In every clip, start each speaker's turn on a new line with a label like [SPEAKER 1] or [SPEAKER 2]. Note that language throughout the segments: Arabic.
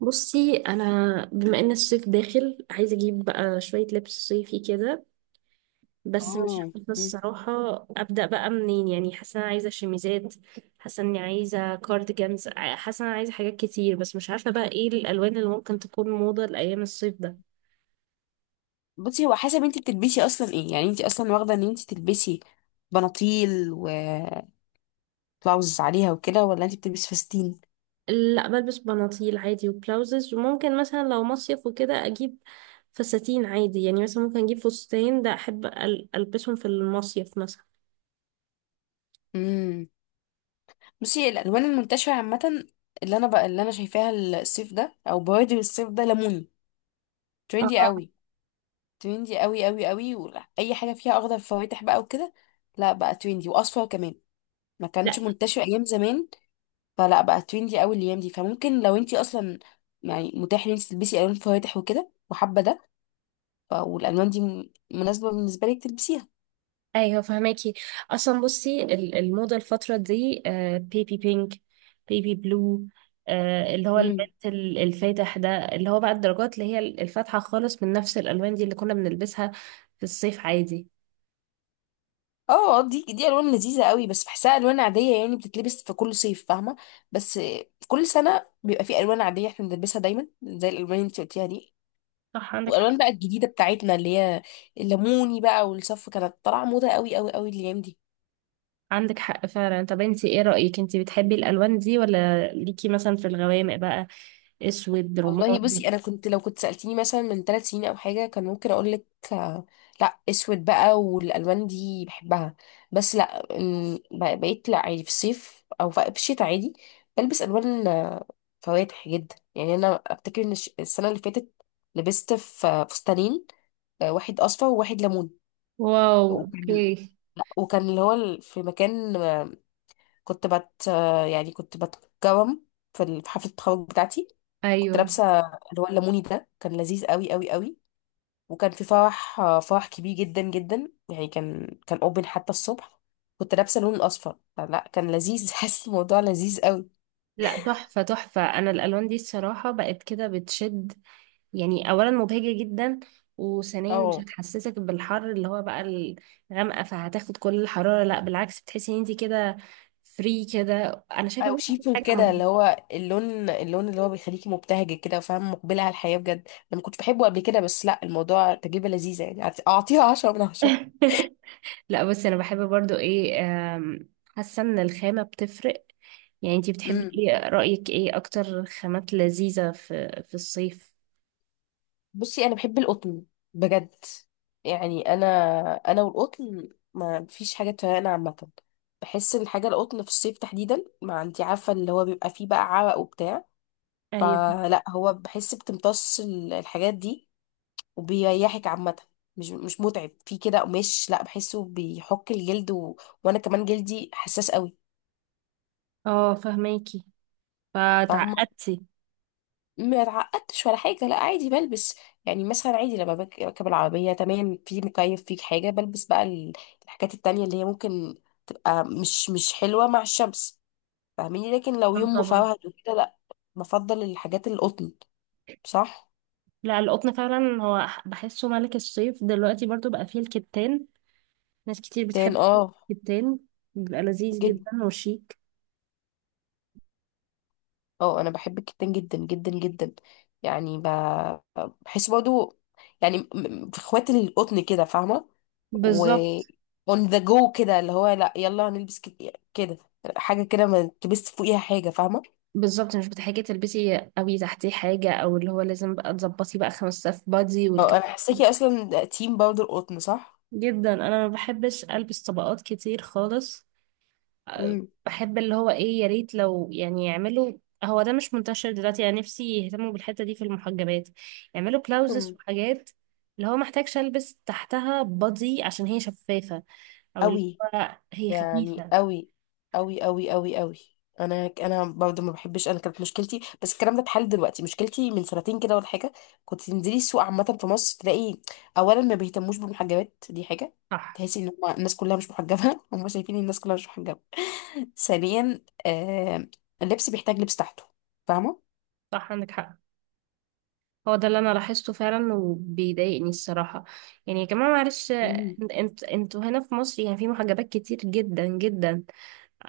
[SPEAKER 1] بصي، انا بما ان الصيف داخل عايزه اجيب بقى شويه لبس صيفي كده. بس مش
[SPEAKER 2] اه،
[SPEAKER 1] عارفه
[SPEAKER 2] مم.
[SPEAKER 1] الصراحه ابدا بقى منين. يعني حاسه انا عايزه شميزات، حاسه اني عايزه كارديجانز، حاسه انا عايزه حاجات كتير بس مش عارفه بقى ايه الالوان اللي ممكن تكون موضه لايام الصيف ده.
[SPEAKER 2] بصي هو حسب انت بتلبسي اصلا ايه. يعني انت اصلا واخده ان انت تلبسي بناطيل وبلاوز عليها وكده، ولا انت بتلبسي فساتين؟
[SPEAKER 1] لا، بلبس بناطيل عادي وبلاوزز، وممكن مثلا لو مصيف وكده اجيب فساتين عادي. يعني مثلا ممكن اجيب فستان، ده احب البسهم في المصيف مثلا.
[SPEAKER 2] امم بصي الالوان المنتشره عامه، اللي انا شايفاها الصيف ده او بوادر الصيف ده ليموني. تريندي
[SPEAKER 1] اه،
[SPEAKER 2] قوي. تريندي قوي قوي قوي، واي حاجه فيها اخضر فواتح بقى وكده. لا بقى تريندي، واصفر كمان ما كانش منتشر ايام زمان، فلا بقى تريندي قوي الايام دي. فممكن لو انت اصلا يعني متاح ان انت تلبسي الوان فواتح وكده، وحابه ده، والالوان دي مناسبه بالنسبه لك تلبسيها.
[SPEAKER 1] ايوه فهماكي. اصلا بصي، الموضه الفتره دي بيبي بينك، بيبي بلو، اللي هو
[SPEAKER 2] مم.
[SPEAKER 1] المنت الفاتح ده، اللي هو بقى الدرجات اللي هي الفاتحه خالص من نفس الالوان دي اللي كنا بنلبسها في الصيف عادي.
[SPEAKER 2] اه، دي الوان لذيذه قوي، بس بحسها الوان عاديه، يعني بتتلبس في كل صيف، فاهمه؟ بس كل سنه بيبقى في الوان عاديه احنا بنلبسها دايما زي الالوان اللي انت قلتيها دي.
[SPEAKER 1] صح عندك حق.
[SPEAKER 2] والالوان بقى الجديده بتاعتنا، اللي هي الليموني بقى والصف، كانت طالعه موضه قوي قوي قوي الايام دي.
[SPEAKER 1] عندك حق فعلا. طب انتي ايه رايك؟ انتي بتحبي الالوان دي ولا ليكي مثلا في الغوامق بقى؟ اسود،
[SPEAKER 2] والله
[SPEAKER 1] رمادي؟
[SPEAKER 2] بصي، انا كنت لو كنت سالتيني مثلا من ثلاث سنين او حاجه كان ممكن اقول لك لا، اسود بقى والالوان دي بحبها. بس لا، بقيت لا، عادي في الصيف او في الشتاء عادي بلبس الوان فواتح جدا. يعني انا افتكر ان السنه اللي فاتت لبست في فستانين، واحد اصفر وواحد ليمون.
[SPEAKER 1] واو، اوكي.
[SPEAKER 2] وكان لا، وكان اللي هو في مكان، كنت بت آه، يعني كنت بتكرم في في حفله التخرج بتاعتي. كنت
[SPEAKER 1] ايوه،
[SPEAKER 2] لابسه اللي هو الليموني ده، كان لذيذ قوي قوي قوي. وكان في فرح، فرح كبير جدا جدا. يعني كان اوبن حتى الصبح، كنت لابسه اللون الاصفر، فلا كان لذيذ. حاسس الموضوع لذيذ قوي.
[SPEAKER 1] لا تحفه تحفه. انا الالوان دي الصراحه بقت كده بتشد. يعني اولا مبهجة جدا، وثانيا مش
[SPEAKER 2] اه،
[SPEAKER 1] هتحسسك بالحر اللي هو بقى الغامقة فهتاخد كل الحرارة. لا بالعكس، بتحسي ان انت كده فري كده. انا شايفة
[SPEAKER 2] او
[SPEAKER 1] برضه دي
[SPEAKER 2] شيفون
[SPEAKER 1] حاجة
[SPEAKER 2] كده،
[SPEAKER 1] مهمة.
[SPEAKER 2] اللي هو اللون اللي هو بيخليكي مبتهجه كده، وفاهم مقبله على الحياه بجد. انا ما كنتش بحبه قبل كده، بس لا، الموضوع تجربه لذيذه، يعني اعطيها 10 من 10.
[SPEAKER 1] لا، بس انا بحب برضو ايه، آم، حاسة ان الخامة بتفرق. يعني انت بتحبي ايه؟ رأيك ايه اكتر خامات لذيذة في الصيف؟
[SPEAKER 2] بصي انا بحب القطن بجد. يعني انا، انا والقطن ما فيش حاجه تفرقنا عامه. بحس ان حاجه القطن في الصيف تحديدا، ما انت عارفه اللي هو بيبقى فيه بقى عرق وبتاع،
[SPEAKER 1] ايوه،
[SPEAKER 2] فلا هو بحس بتمتص الحاجات دي وبيريحك عامه. مش متعب في كده قماش لا، بحسه بيحك الجلد و... وانا كمان جلدي حساس قوي.
[SPEAKER 1] اه فهماكي.
[SPEAKER 2] فاهمه؟
[SPEAKER 1] فتعقدتي؟
[SPEAKER 2] ما اتعقدتش ولا حاجة، لا، عادي بلبس. يعني مثلا عادي لما بركب العربية تمام، في مكيف فيك حاجة، بلبس بقى الحاجات التانية اللي هي ممكن تبقى مش حلوة مع الشمس، فاهميني؟ لكن لو
[SPEAKER 1] اه
[SPEAKER 2] يوم
[SPEAKER 1] طبعا.
[SPEAKER 2] مفرهد وكده، لا، بفضل الحاجات القطن. صح.
[SPEAKER 1] لا القطن فعلا هو بحسه ملك الصيف. دلوقتي برضو بقى فيه الكتان، ناس كتير
[SPEAKER 2] تان،
[SPEAKER 1] بتحب
[SPEAKER 2] اه.
[SPEAKER 1] الكتان، بيبقى لذيذ
[SPEAKER 2] جدا.
[SPEAKER 1] جدا وشيك.
[SPEAKER 2] اه، انا بحب الكتان جدا جدا جدا. يعني بحس برضو يعني في اخوات القطن كده، فاهمه؟ و
[SPEAKER 1] بالظبط
[SPEAKER 2] on the go كده، اللي هو لا يلا هنلبس كده، حاجه كده ما تلبس فوقيها حاجه، فاهمه؟
[SPEAKER 1] بالظبط، مش بتحتاجي تلبسي قوي تحتيه حاجة، او اللي هو لازم بقى تظبطي بقى خمس صف بادي
[SPEAKER 2] اه،
[SPEAKER 1] والكلام
[SPEAKER 2] انا
[SPEAKER 1] ده.
[SPEAKER 2] حاساكي اصلا تيم برضو القطن، صح.
[SPEAKER 1] جدا، انا ما بحبش البس طبقات كتير خالص. أه،
[SPEAKER 2] امم
[SPEAKER 1] بحب اللي هو ايه، يا ريت لو يعني يعملوا، هو ده مش منتشر دلوقتي، يعني نفسي يهتموا بالحتة دي في المحجبات، يعملوا بلاوزز
[SPEAKER 2] مم.
[SPEAKER 1] وحاجات اللي هو محتاجش البس تحتها بادي عشان هي شفافة، او اللي
[SPEAKER 2] قوي،
[SPEAKER 1] هو هي
[SPEAKER 2] يعني
[SPEAKER 1] خفيفة.
[SPEAKER 2] قوي قوي قوي قوي قوي. انا برضه ما بحبش. انا كانت مشكلتي، بس الكلام ده اتحل دلوقتي، مشكلتي من سنتين كده ولا حاجه، كنت تنزلي السوق عامه في مصر تلاقي اولا ما بيهتموش بالمحجبات دي حاجه.
[SPEAKER 1] صح،
[SPEAKER 2] تحسي ان هم الناس كلها مش محجبه، هم شايفين الناس كلها مش محجبه. ثانيا، اللبس بيحتاج لبس تحته، فاهمه؟
[SPEAKER 1] صح عندك حق. هو ده اللي انا لاحظته فعلا وبيضايقني الصراحه. يعني يا جماعه معلش، انتوا هنا في مصر يعني في محجبات كتير جدا جدا،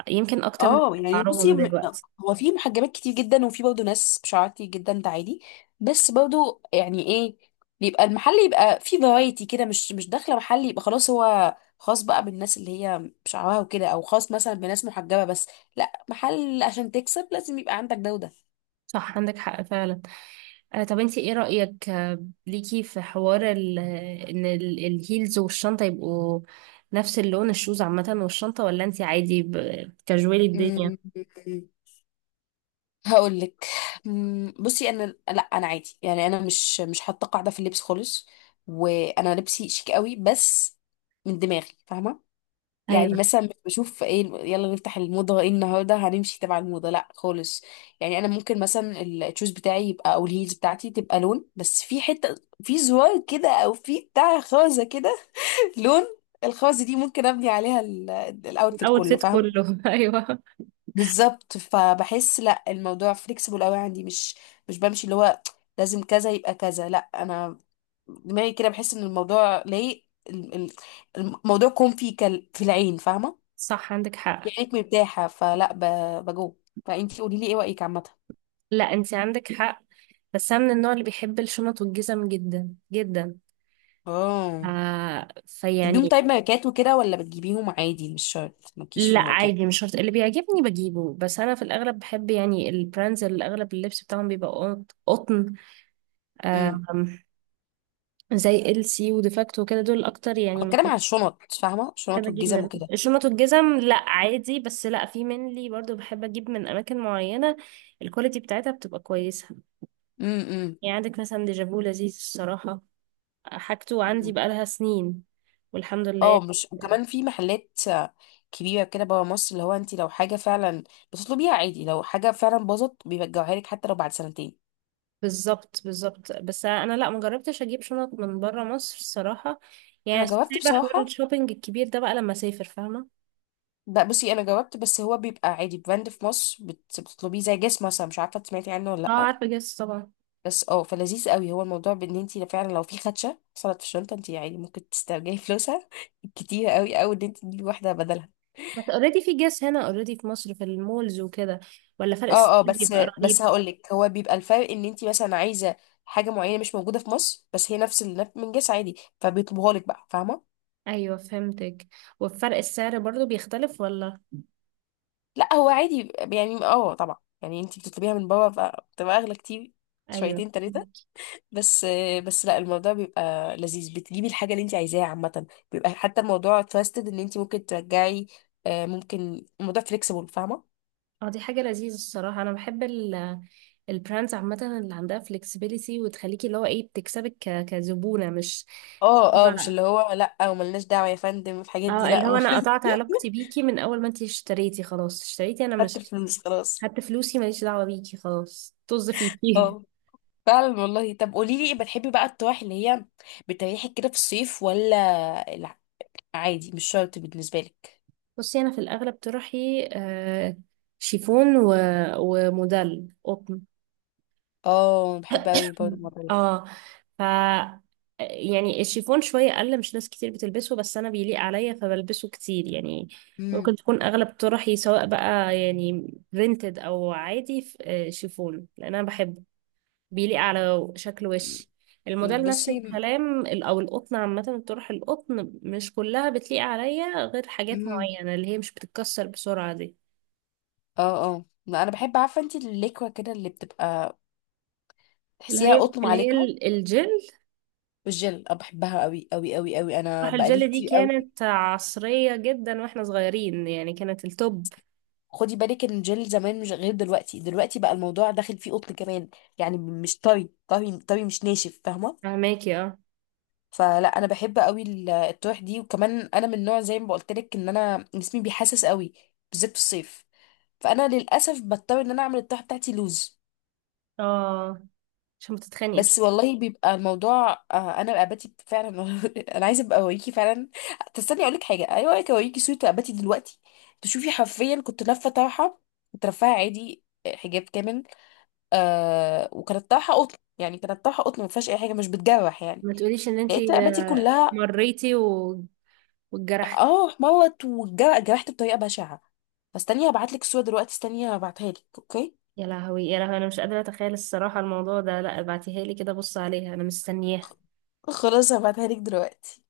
[SPEAKER 1] يمكن اكتر من
[SPEAKER 2] اه، يعني بصي،
[SPEAKER 1] شعرهم دلوقتي.
[SPEAKER 2] هو في محجبات كتير جدا وفي برضه ناس بشعر كتير جدا، ده عادي. بس برضه يعني ايه، بيبقى المحل يبقى فيه فرايتي كده، مش داخله محل يبقى خلاص هو خاص بقى بالناس اللي هي بشعرها وكده، او خاص مثلا بناس محجبه بس. لا، محل عشان تكسب لازم يبقى عندك ده وده.
[SPEAKER 1] صح عندك حق فعلا. آه، طب انتي ايه رايك ليكي في حوار ان الهيلز والشنطه يبقوا نفس اللون، الشوز عامه والشنطه، ولا انتي عادي كاجوالي الدنيا؟
[SPEAKER 2] أمم، هقول لك. بصي انا، لا، انا عادي، يعني انا مش حاطه قاعده في اللبس خالص، وانا لبسي شيك قوي بس من دماغي، فاهمه؟ يعني
[SPEAKER 1] ايوه.
[SPEAKER 2] مثلا مش بشوف ايه يلا نفتح الموضة، ايه النهاردة هنمشي تبع الموضة، لا خالص. يعني انا ممكن مثلا التشوز بتاعي يبقى، او الهيلز بتاعتي تبقى لون، بس في حتة، في زرار كده، او في بتاع خازة كده. لون الخازة دي ممكن ابني عليها الاوتفيت كله،
[SPEAKER 1] الاوتفيت
[SPEAKER 2] فاهمة؟
[SPEAKER 1] كله. ايوه،
[SPEAKER 2] بالظبط. فبحس لا الموضوع فليكسيبل قوي عندي، مش بمشي اللي هو لازم كذا يبقى كذا، لا، انا دماغي كده، بحس ان الموضوع ليه ال- ال- الموضوع كون في في العين، فاهمة؟
[SPEAKER 1] صح عندك
[SPEAKER 2] يا
[SPEAKER 1] حق.
[SPEAKER 2] ريت مرتاحة، فلا بجوب. فانتي قولي لي ايه رأيك عامة.
[SPEAKER 1] لا انت عندك حق، بس انا من النوع اللي بيحب الشنط والجزم جدا جدا.
[SPEAKER 2] اه. بتجيبيهم
[SPEAKER 1] فيعني.
[SPEAKER 2] طيب ماركات وكده، ولا بتجيبيهم عادي مش شرط، مالكيش في
[SPEAKER 1] لا
[SPEAKER 2] الماركات؟
[SPEAKER 1] عادي، مش شرط، اللي بيعجبني بجيبه. بس انا في الاغلب بحب يعني البراندز اللي اغلب اللبس بتاعهم بيبقى قطن.
[SPEAKER 2] امم
[SPEAKER 1] آم، زي ال سي وديفاكتو وكده، دول اكتر يعني
[SPEAKER 2] بتكلم
[SPEAKER 1] مكان
[SPEAKER 2] على الشنط، فاهمة؟
[SPEAKER 1] بحب
[SPEAKER 2] الشنط
[SPEAKER 1] اجيب
[SPEAKER 2] والجزم
[SPEAKER 1] منهم
[SPEAKER 2] وكده.
[SPEAKER 1] الشنط والجزم. لا عادي، بس لا في منلي برضو بحب اجيب من اماكن معينه الكواليتي بتاعتها بتبقى كويسه.
[SPEAKER 2] امم
[SPEAKER 1] يعني عندك مثلا ديجافو، لذيذ الصراحه، حاجته عندي
[SPEAKER 2] مم.
[SPEAKER 1] بقالها سنين والحمد
[SPEAKER 2] اه،
[SPEAKER 1] لله.
[SPEAKER 2] مش، وكمان في محلات كبيرة كده برا مصر، اللي هو انتي لو حاجة فعلا بتطلبيها عادي، لو حاجة فعلا باظت بيرجعوها لك حتى لو بعد سنتين.
[SPEAKER 1] بالظبط بالظبط، بس انا لا مجربتش اجيب شنط من بره مصر الصراحه.
[SPEAKER 2] انا
[SPEAKER 1] يعني
[SPEAKER 2] جربت
[SPEAKER 1] سايبه حوار
[SPEAKER 2] بصراحة.
[SPEAKER 1] الشوبينج الكبير ده بقى لما اسافر، فاهمه.
[SPEAKER 2] لا بصي، انا جربت، بس هو بيبقى عادي براند في مصر بتطلبيه، زي جسم مثلا، مش عارفة سمعتي عنه ولا
[SPEAKER 1] اه
[SPEAKER 2] لأ.
[SPEAKER 1] عارفه جاس طبعا.
[SPEAKER 2] بس اه، فلذيذ قوي هو الموضوع، بان انت فعلا لو في خدشه حصلت في الشنطه، انت يعني ممكن تسترجعي فلوسها كتير قوي، او ان انت تجيبي واحده بدلها.
[SPEAKER 1] بس اوريدي في جاس هنا، اوريدي في مصر في المولز وكده. ولا فرق السعر
[SPEAKER 2] اه، اه، بس
[SPEAKER 1] بيبقى
[SPEAKER 2] بس
[SPEAKER 1] رهيب؟
[SPEAKER 2] هقول لك. هو بيبقى الفرق ان انت مثلا عايزه حاجه معينه مش موجوده في مصر، بس هي نفس من جنس عادي، فبيطلبوها لك بقى، فاهمه؟
[SPEAKER 1] ايوه، فهمتك. وفرق السعر برضو بيختلف ولا؟
[SPEAKER 2] لا هو عادي يعني، اه، طبعا، يعني انت بتطلبيها من بره فبتبقى اغلى كتير،
[SPEAKER 1] ايوه.
[SPEAKER 2] شويتين تلاتة، بس. بس لا، الموضوع بيبقى لذيذ، بتجيبي الحاجة اللي انت عايزاها عامة، بيبقى حتى الموضوع تراستد، ان انت ممكن ترجعي، ممكن الموضوع فليكسيبل، فاهمة؟
[SPEAKER 1] اه دي حاجه لذيذه الصراحه. انا بحب البراندز عامة اللي عندها flexibility، وتخليكي اللي هو ايه بتكسبك كزبونة، مش
[SPEAKER 2] اه، اه، مش
[SPEAKER 1] ما-
[SPEAKER 2] اللي هو لا وملناش دعوة يا فندم في الحاجات دي،
[SPEAKER 1] اه اللي هو
[SPEAKER 2] لا.
[SPEAKER 1] انا قطعت علاقتي بيكي من اول ما انتي اشتريتي، خلاص اشتريتي انا
[SPEAKER 2] خدت
[SPEAKER 1] مش،
[SPEAKER 2] الفلوس خلاص.
[SPEAKER 1] حتى فلوسي ماليش دعوة بيكي، خلاص طز فيكي.
[SPEAKER 2] اه، فعلا والله. طب قولي لي، بتحبي بقى الطواح اللي هي بتريحك كده في الصيف، ولا لا، عادي مش شرط بالنسبة لك؟
[SPEAKER 1] بصي انا في الاغلب طرحي شيفون و... وموديل قطن.
[SPEAKER 2] اه، بحب اوي برضه الموضوع ده.
[SPEAKER 1] اه ف يعني الشيفون شوية اقل، مش ناس كتير بتلبسه، بس انا بيليق عليا فبلبسه كتير يعني.
[SPEAKER 2] مم.
[SPEAKER 1] ممكن تكون اغلب طرحي سواء بقى يعني برينتد او عادي شيفون لان انا بحبه، بيليق على شكل وشي. الموديل نفس
[SPEAKER 2] بصي،
[SPEAKER 1] الكلام او القطن عامه. الطرح القطن مش كلها بتليق عليا غير حاجات
[SPEAKER 2] مم.
[SPEAKER 1] معينه اللي هي مش بتتكسر بسرعه دي.
[SPEAKER 2] اه اه، لا، انا بحب. عارفه انت الليكوه كده اللي بتبقى
[SPEAKER 1] اللي
[SPEAKER 2] تحسيها
[SPEAKER 1] هي
[SPEAKER 2] قطن مع
[SPEAKER 1] اللي هي
[SPEAKER 2] ليكوه
[SPEAKER 1] الجل.
[SPEAKER 2] والجل؟ انا بحبها قوي قوي قوي قوي، انا
[SPEAKER 1] طرح
[SPEAKER 2] بقالي
[SPEAKER 1] الجل دي
[SPEAKER 2] كتير قوي.
[SPEAKER 1] كانت عصريه جدا واحنا صغيرين، يعني كانت التوب.
[SPEAKER 2] خدي بالك ان الجل زمان مش غير دلوقتي. دلوقتي بقى الموضوع داخل فيه قطن كمان، يعني مش طري طري طري، مش ناشف، فاهمه؟
[SPEAKER 1] فهماكي، اه.
[SPEAKER 2] فلا انا بحب قوي الطرح دي. وكمان انا من نوع، زي ما بقولت لك، ان انا جسمي بيحسس قوي بالذات في الصيف، فانا للاسف بضطر ان انا اعمل الطرح بتاعتي لوز.
[SPEAKER 1] اه عشان ما تتخانقي بس.
[SPEAKER 2] بس والله بيبقى الموضوع، انا اباتي فعلا. انا عايزه ابقى اوريكي فعلا. تستني اقول لك حاجه؟ ايوه، اوريكي اوريكي صوره اباتي دلوقتي، تشوفي حرفيا. كنت لافه طرحه، كنت رافعه عادي، حجاب كامل. آه، وكانت طرحه قطن، يعني كانت طرحه قطن ما فيهاش اي حاجه مش بتجرح يعني.
[SPEAKER 1] ما تقوليش ان
[SPEAKER 2] لقيت
[SPEAKER 1] انتي
[SPEAKER 2] رقبتي كلها
[SPEAKER 1] مريتي واتجرحتي.
[SPEAKER 2] اه، احمرت وجرحت بطريقه بشعه. فاستني هبعت لك الصوره دلوقتي، استني هبعتها لك. اوكي،
[SPEAKER 1] يا لهوي، يا لهوي، انا مش قادره اتخيل الصراحه الموضوع ده. لا ابعتيها لي، كده بص عليها، انا مستنياها.
[SPEAKER 2] خلاص هبعتها لك دلوقتي.